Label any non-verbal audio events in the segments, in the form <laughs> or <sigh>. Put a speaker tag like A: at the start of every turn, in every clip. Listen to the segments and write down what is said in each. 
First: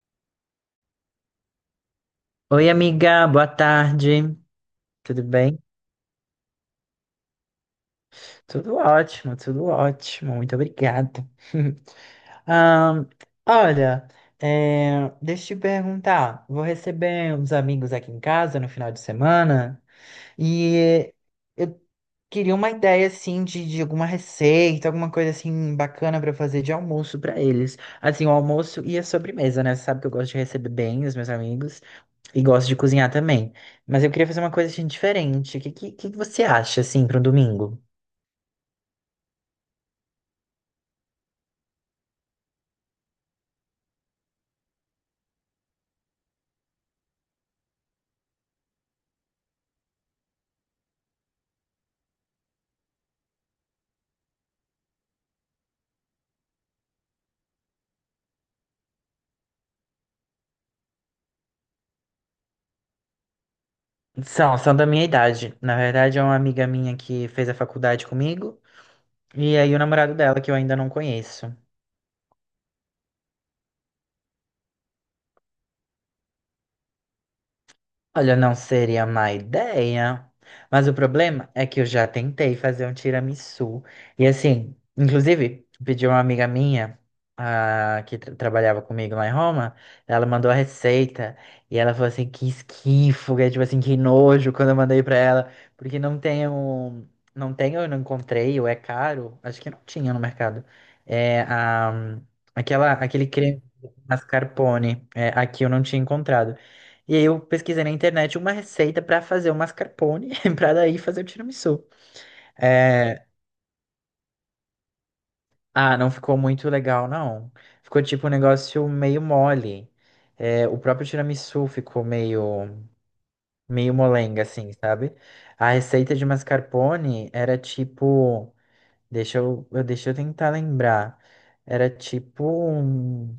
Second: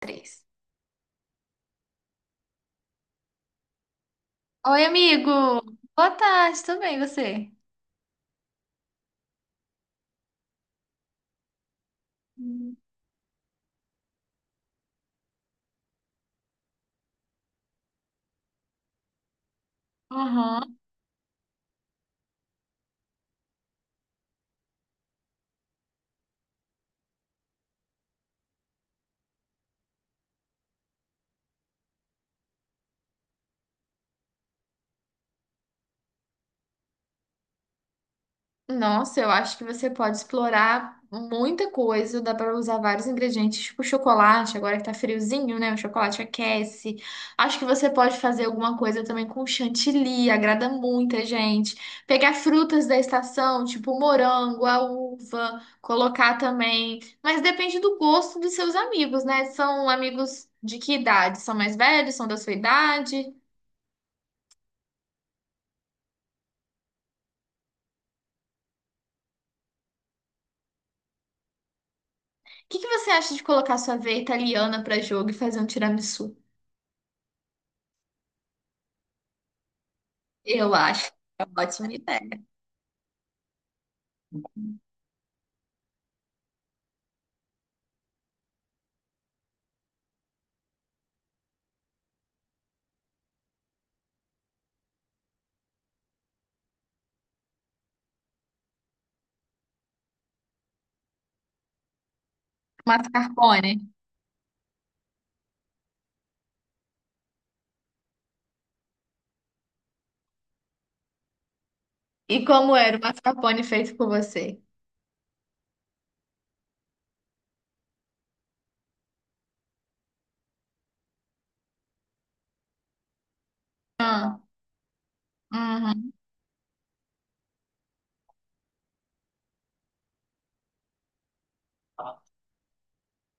A: Três.
B: Oi, amiga, boa tarde.
A: Oi,
B: Tudo
A: amigo!
B: bem?
A: Boa tarde, tudo bem, e você?
B: Tudo ótimo, tudo ótimo. Muito obrigado. <laughs>
A: Hum.
B: Ahn, olha, deixa eu te perguntar. Vou receber uns amigos aqui em casa no final de semana
A: Aham.
B: e eu queria uma ideia assim de alguma receita, alguma coisa assim bacana para fazer de almoço para eles. Assim, o almoço e a sobremesa, né? Você sabe que eu gosto de receber bem os meus amigos. E gosto de cozinhar também. Mas eu queria fazer uma coisa assim, diferente. O que você acha, assim, para um domingo?
A: Nossa, eu acho que você pode explorar muita coisa, dá para usar vários ingredientes, tipo chocolate, agora que tá friozinho, né? O chocolate aquece. Acho que você pode fazer alguma coisa também com chantilly, agrada muita gente. Pegar frutas da estação, tipo morango, a uva, colocar também. Mas depende do gosto dos seus amigos, né? São amigos de que idade? São mais velhos? São da sua idade?
B: São da minha idade. Na verdade, é uma amiga minha que fez a faculdade comigo. E aí o namorado dela, que eu ainda não conheço.
A: O que que você acha de colocar sua veia italiana para jogo e fazer um tiramisu?
B: Olha, não seria má ideia.
A: Eu
B: Mas o
A: acho que é
B: problema
A: uma
B: é que eu
A: ótima
B: já
A: ideia.
B: tentei fazer um tiramisu. E assim, inclusive, pedi uma amiga minha, que trabalhava comigo lá em Roma, ela mandou a receita. E ela falou assim, que esquifo, que é tipo assim, que nojo quando eu mandei pra ela. Porque não tenho, eu não encontrei, ou é caro. Acho que não tinha no mercado. É, a, aquele creme
A: Mascarpone.
B: mascarpone. É, aqui eu não tinha encontrado. E aí eu pesquisei na internet uma receita pra fazer o mascarpone, <laughs> pra daí fazer o tiramisu.
A: E como era o
B: É,
A: mascarpone feito por você?
B: Ah, não ficou muito legal, não. Ficou tipo um negócio meio mole. É, o próprio tiramisu ficou meio
A: Ah,
B: molenga, assim, sabe? A
A: uhum.
B: receita de mascarpone era tipo, deixa eu tentar lembrar. Era tipo um,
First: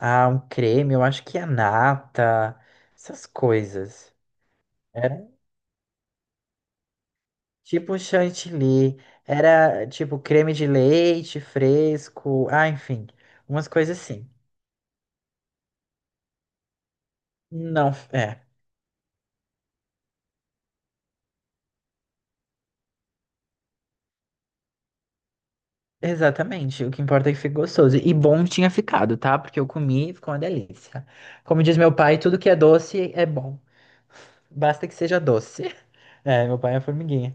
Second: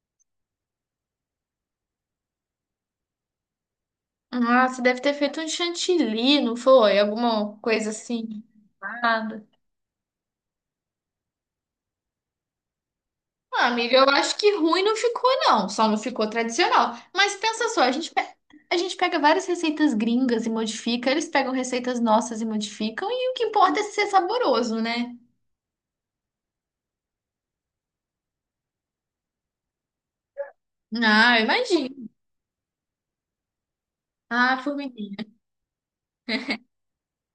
B: ah, um creme, eu acho que a nata, essas coisas.
A: Ah, você deve ter feito um chantilly, não foi? Alguma coisa
B: Tipo
A: assim.
B: chantilly,
A: Nada.
B: era tipo creme de leite fresco, enfim,
A: Ah,
B: umas
A: amiga,
B: coisas
A: eu
B: assim.
A: acho que ruim não ficou, não. Só não ficou tradicional. Mas pensa só,
B: Não, é,
A: a gente pega várias receitas gringas e modifica, eles pegam receitas nossas e modificam, e o que importa é ser saboroso, né?
B: exatamente, o que importa é que fique gostoso. E bom tinha ficado, tá? Porque eu comi e ficou uma delícia.
A: Ah, eu
B: Como diz meu
A: imagino.
B: pai, tudo que é doce é bom,
A: Ah,
B: basta que
A: formiguinha.
B: seja doce. <laughs> É, meu pai é formiguinha.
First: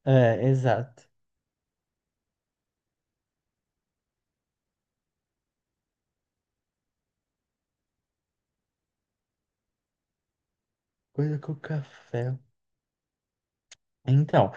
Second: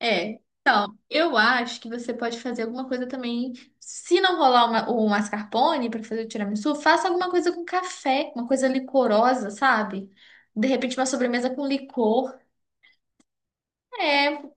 A: É,
B: É, exato.
A: eu acho que você pode fazer alguma coisa também. Se não rolar uma, o mascarpone para fazer o tiramisu, faça alguma coisa com café, uma coisa licorosa, sabe? De repente uma
B: Coisa
A: sobremesa
B: com
A: com licor.
B: café.
A: É,
B: Então,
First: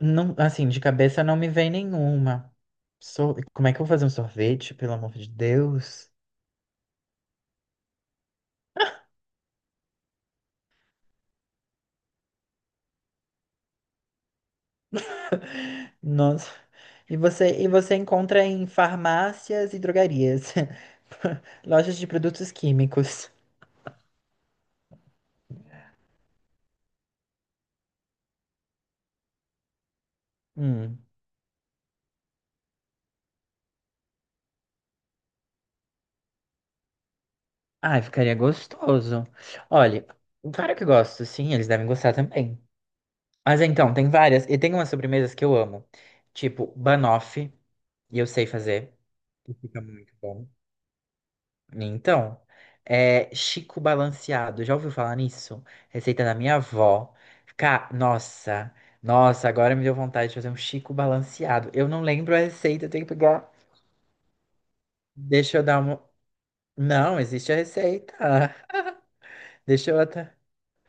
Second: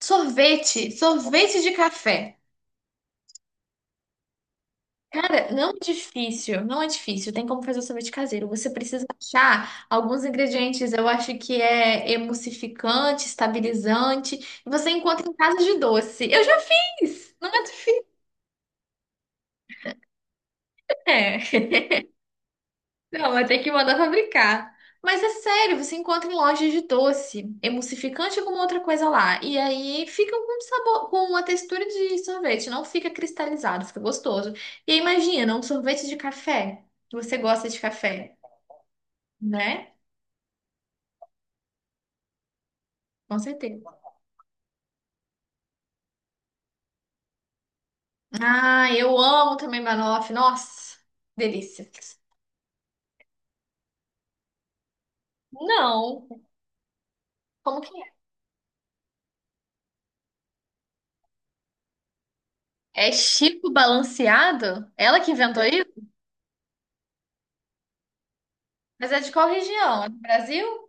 B: não, assim, de
A: sorvete,
B: cabeça não me
A: sorvete
B: vem
A: de café.
B: nenhuma. Como é que eu vou fazer um sorvete, pelo amor de
A: Cara, não é
B: Deus?
A: difícil, não é difícil. Tem como fazer o sorvete caseiro. Você precisa achar alguns ingredientes. Eu acho que é emulsificante, estabilizante. Você encontra em casa de doce. Eu
B: Nossa.
A: já fiz. Não é
B: E você
A: difícil,
B: encontra em farmácias e drogarias,
A: né?
B: <laughs> lojas de produtos químicos.
A: Não, vai ter que mandar fabricar. Mas é sério, você encontra em lojas de doce, emulsificante ou alguma outra coisa lá. E aí fica com um
B: Hum.
A: sabor, com uma textura de sorvete, não fica cristalizado, fica gostoso. E aí, imagina, um sorvete de café. Você gosta de
B: Ai,
A: café,
B: ficaria gostoso.
A: né?
B: Olha, claro que gosto, sim, eles devem gostar também.
A: Com
B: Mas então,
A: certeza.
B: tem várias, e tem umas sobremesas que eu amo, tipo banoffee, e eu sei
A: Ah,
B: fazer,
A: eu
B: e
A: amo
B: fica
A: também
B: muito
A: banoffee.
B: bom.
A: Nossa, delícia.
B: Então, é Chico Balanceado, já ouviu falar nisso? Receita
A: Não,
B: da minha avó.
A: como que
B: Ca... nossa, agora me deu vontade de fazer um Chico Balanceado. Eu não lembro a receita, eu tenho
A: é? É
B: que pegar.
A: Chico Balanceado? Ela que
B: Deixa
A: inventou
B: eu dar uma.
A: isso?
B: Não, existe a receita.
A: Mas é de qual
B: <laughs> Deixa eu
A: região? É do
B: até.
A: Brasil?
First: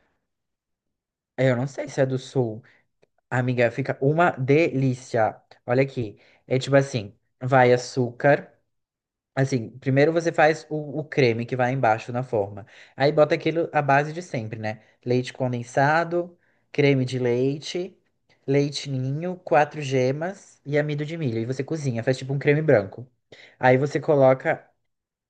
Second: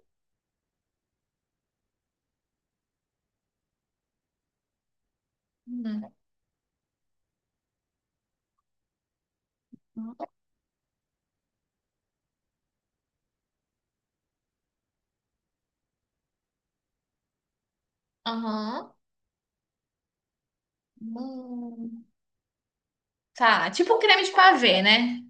B: Eu não sei se é do sul. Amiga, fica uma delícia. Olha
A: Hum.
B: aqui. É tipo assim: vai açúcar. Assim, primeiro você faz o creme que vai embaixo na forma. Aí bota aquilo, a base de sempre, né? Leite condensado, creme de leite, leite
A: Aham.
B: ninho, quatro gemas e amido de milho. E você cozinha,
A: Hum.
B: faz tipo um creme branco.
A: Tá,
B: Aí
A: tipo um
B: você
A: creme de
B: coloca
A: pavê, né?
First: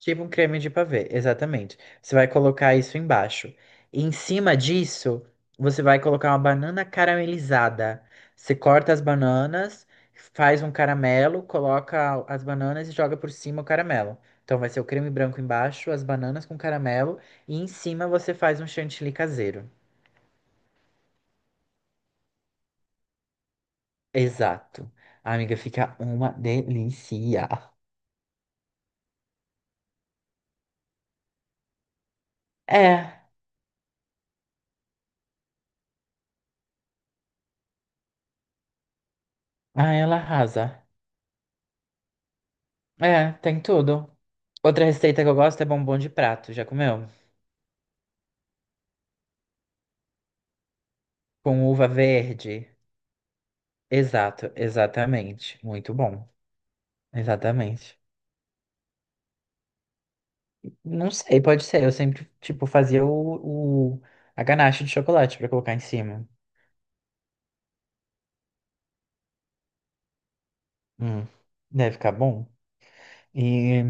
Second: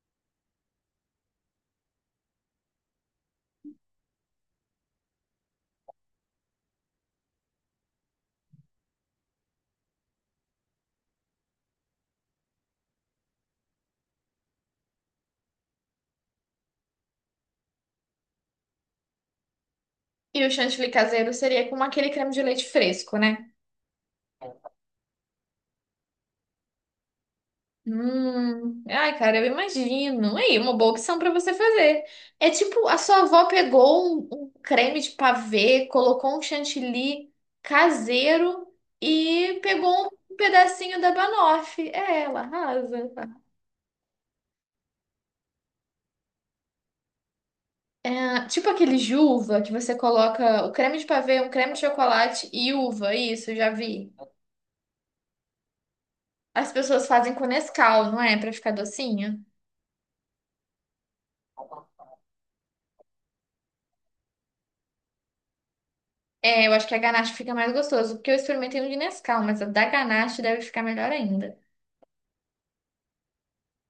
B: tipo um creme de pavê, exatamente. Você vai colocar isso embaixo. E em cima disso, você vai colocar uma banana caramelizada. Você corta as bananas, faz um caramelo, coloca as bananas e joga por cima o caramelo. Então vai ser o creme branco embaixo, as bananas com caramelo e em cima você faz um chantilly caseiro.
A: E o chantilly caseiro seria como aquele creme de leite fresco, né?
B: Exato. A amiga, fica uma delícia.
A: Ai, cara, eu imagino. Aí, uma boa opção pra você fazer. É tipo, a sua
B: É,
A: avó pegou um creme de pavê, colocou um chantilly caseiro e
B: ah,
A: pegou
B: ela
A: um
B: arrasa.
A: pedacinho da banoffee. É, ela arrasa.
B: É, tem tudo. Outra receita que eu gosto é bombom de prato. Já comeu?
A: É, tipo aquele de uva que você coloca o creme de pavê, um
B: Com
A: creme de
B: uva
A: chocolate
B: verde.
A: e uva, isso, já vi.
B: Exato, exatamente. Muito bom.
A: As pessoas fazem com
B: Exatamente.
A: Nescau, não é? Pra ficar docinho.
B: Não sei, pode ser. Eu sempre, tipo, a ganache de chocolate pra colocar em cima.
A: É, eu acho que a ganache fica mais gostoso, porque eu experimentei um de Nescau, mas a da ganache deve ficar melhor
B: Hum,
A: ainda.
B: deve ficar bom. E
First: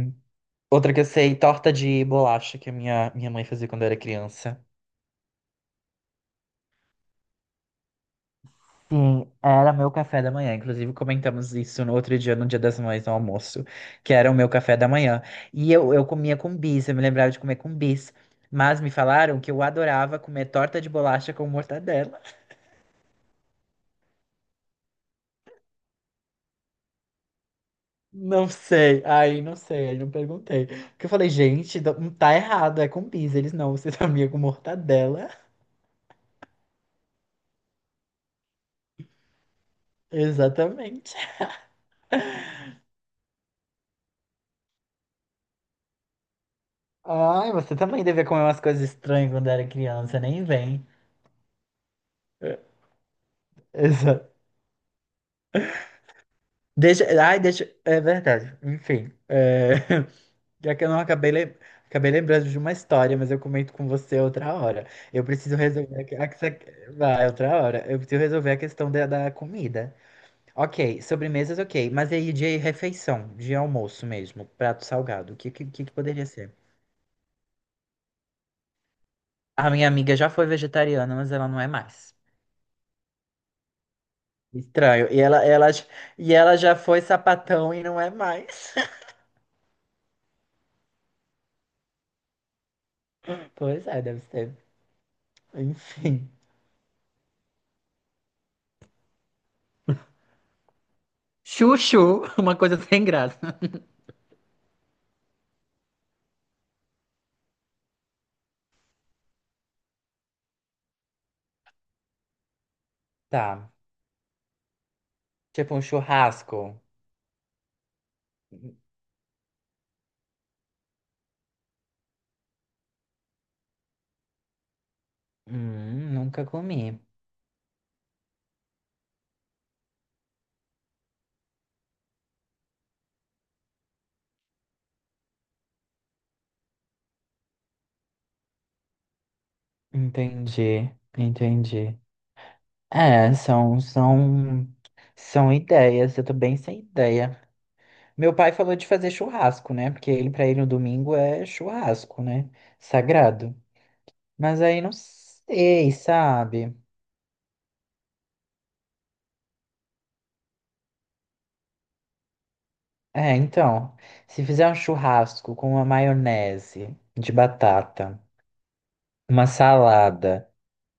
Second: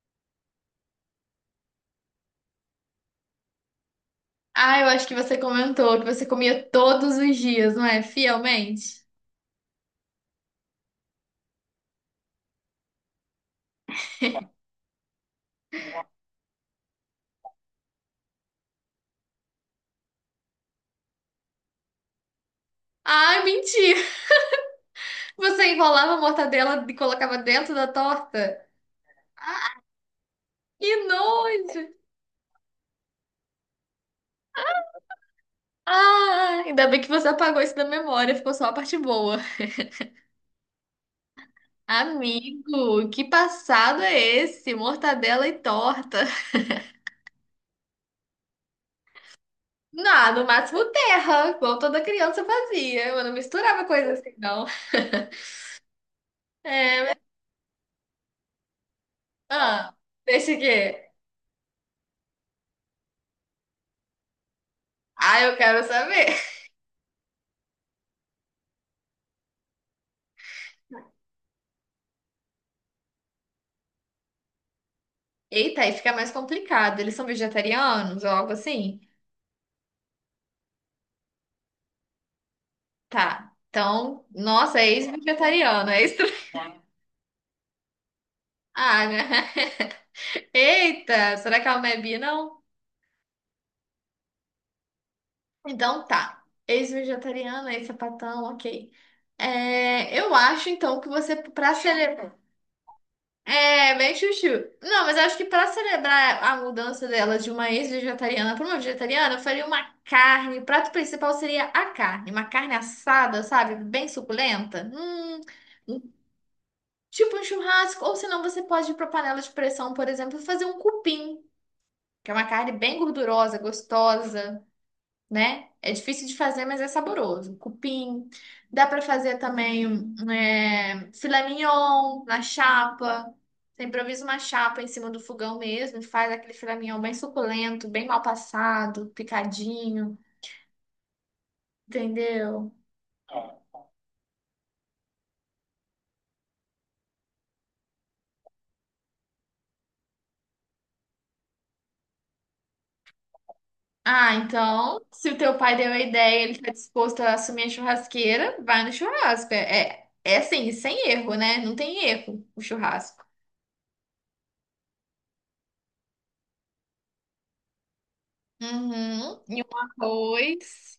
B: outra que eu sei, torta de bolacha que a minha mãe fazia quando eu era criança.
A: Ah, eu acho que você comentou que você comia todos os dias, não é? Fielmente.
B: Sim, era meu café da manhã. Inclusive, comentamos isso no outro dia, no Dia das Mães, no almoço, que era o meu café da manhã. E eu comia com bis, eu me lembrava de comer com bis. Mas me falaram que eu adorava comer torta de bolacha com mortadela.
A: Ah, mentira! <laughs> Você enrolava a mortadela e colocava dentro da
B: Não
A: torta?
B: sei, aí não
A: Ah,
B: sei, aí não perguntei.
A: que
B: Porque eu falei, gente,
A: nojo!
B: tá tá errado, é com bis. Eles não, você <laughs> sabia com mortadela.
A: Ah, ainda bem que você apagou isso da memória, ficou só a parte boa.
B: Exatamente.
A: Amigo, que passado é esse? Mortadela e torta.
B: Ai, você também devia comer umas coisas estranhas quando era criança,
A: Não, no
B: nem
A: máximo
B: vem.
A: terra, igual toda criança fazia. Eu não misturava coisa assim, não. É,
B: É verdade. Enfim, é,
A: ah,
B: <laughs>
A: deixa
B: já que eu não
A: aqui.
B: acabei, lem- acabei lembrando de uma história, mas eu comento com você outra hora. Eu
A: Ah,
B: preciso
A: eu quero
B: resolver aqui- ah,
A: saber.
B: que você- vai, outra hora. Eu preciso resolver a questão da comida. Ok, sobremesas, ok. Mas aí de refeição, de almoço mesmo, prato salgado, o que, que,
A: Eita,
B: que que
A: aí fica
B: poderia
A: mais
B: ser?
A: complicado. Eles são vegetarianos ou algo assim?
B: A minha amiga já foi vegetariana, mas ela não é mais.
A: Tá. Então, nossa, é
B: Estranho.
A: ex-vegetariano, é extra.
B: E
A: <laughs>
B: ela já foi sapatão e não é mais.
A: Ah,
B: <laughs>
A: né? Eita, será que ela não é bi, não?
B: Pois é, deve ser.
A: Então
B: Enfim.
A: tá. Ex-vegetariana, ex-sapatão, ok. É, eu acho então que você, pra
B: Chuchu,
A: celebrar.
B: <laughs> uma coisa sem graça.
A: É, meio chuchu. Não, mas eu acho que pra celebrar a mudança dela de uma ex-vegetariana pra uma vegetariana, eu faria uma carne. O prato principal seria a carne. Uma carne assada,
B: Tá.
A: sabe? Bem suculenta.
B: Tipo um
A: Um-
B: churrasco.
A: tipo um churrasco. Ou senão você pode ir pra panela de pressão, por exemplo, e fazer um cupim, que é uma carne bem gordurosa, gostosa, né? É difícil de
B: Nunca
A: fazer, mas é
B: comi.
A: saboroso. Cupim. Dá para fazer também um, é, filé mignon na chapa. Você improvisa uma chapa em cima do fogão mesmo, faz aquele filé mignon bem suculento, bem mal passado, picadinho,
B: Entendi, entendi.
A: entendeu?
B: É, são ideias. Eu tô bem sem ideia. Meu pai falou de fazer churrasco, né? Porque ele, pra ele, no domingo é churrasco, né? Sagrado.
A: Ah,
B: Mas aí não
A: então, se o teu pai
B: sei,
A: deu a ideia, ele está
B: sabe?
A: disposto a assumir a churrasqueira, vai no churrasco. É, é assim, sem erro, né? Não tem erro o churrasco.
B: É, então, se fizer um churrasco com uma maionese de batata,
A: Uhum.
B: uma
A: E um
B: salada.
A: arroz.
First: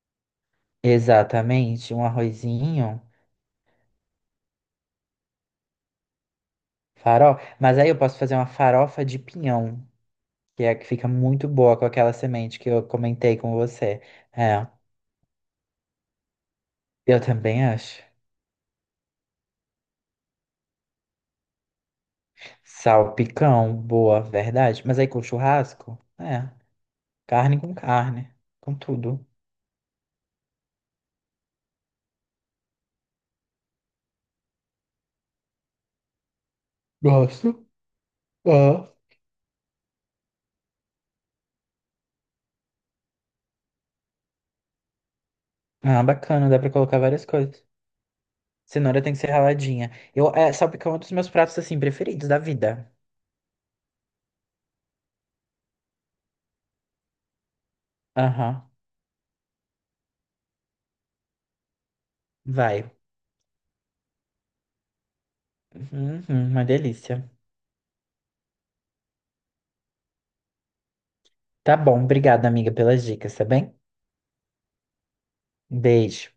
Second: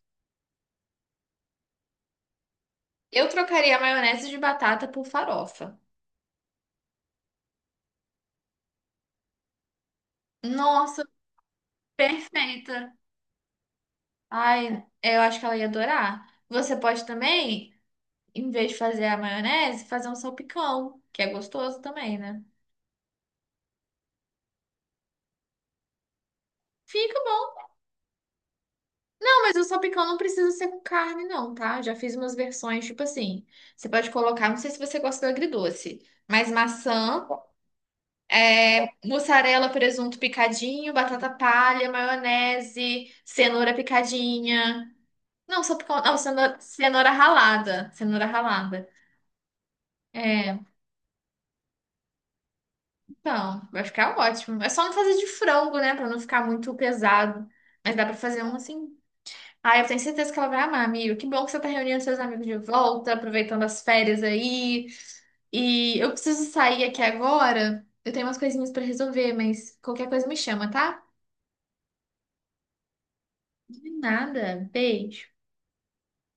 B: Exatamente, um arrozinho,
A: Eu trocaria a maionese de batata por farofa.
B: farofa. Mas aí eu posso fazer uma farofa de pinhão, que é a que
A: Nossa,
B: fica muito boa com aquela semente que eu
A: perfeita.
B: comentei com você. É,
A: Ai, eu acho que ela ia adorar. Você pode
B: eu também
A: também,
B: acho.
A: em vez de fazer a maionese, fazer um salpicão, que é gostoso também, né?
B: Salpicão, boa, verdade. Mas aí com churrasco? É,
A: Fica bom.
B: carne, com tudo.
A: Não, mas o salpicão não precisa ser com carne, não, tá? Já fiz umas versões, tipo assim. Você pode colocar, não sei se você gosta do agridoce, mas maçã,
B: Gosto.
A: é,
B: Ah.
A: mussarela, presunto picadinho, batata palha, maionese, cenoura picadinha. Não, só por
B: Ah,
A: conta. Não,
B: bacana,
A: cenoura,
B: dá pra colocar
A: cenoura
B: várias coisas.
A: ralada. Cenoura ralada.
B: Cenoura tem que ser raladinha.
A: É,
B: Salpicão é um dos meus pratos, assim, preferidos da vida.
A: então, vai ficar ótimo. É só não fazer de frango, né? Pra não ficar muito pesado. Mas dá pra fazer um
B: Aham,
A: assim. Ah, eu tenho certeza que ela vai amar, amigo. Que bom que você tá reunindo seus amigos de
B: vai.
A: volta, aproveitando as férias aí. E eu
B: Uhum,
A: preciso
B: uma
A: sair aqui
B: delícia.
A: agora. Eu tenho umas coisinhas pra resolver, mas qualquer coisa me chama, tá?
B: Tá bom, obrigada, amiga, pelas dicas, tá bem?
A: De nada. Beijo.
B: Beijo.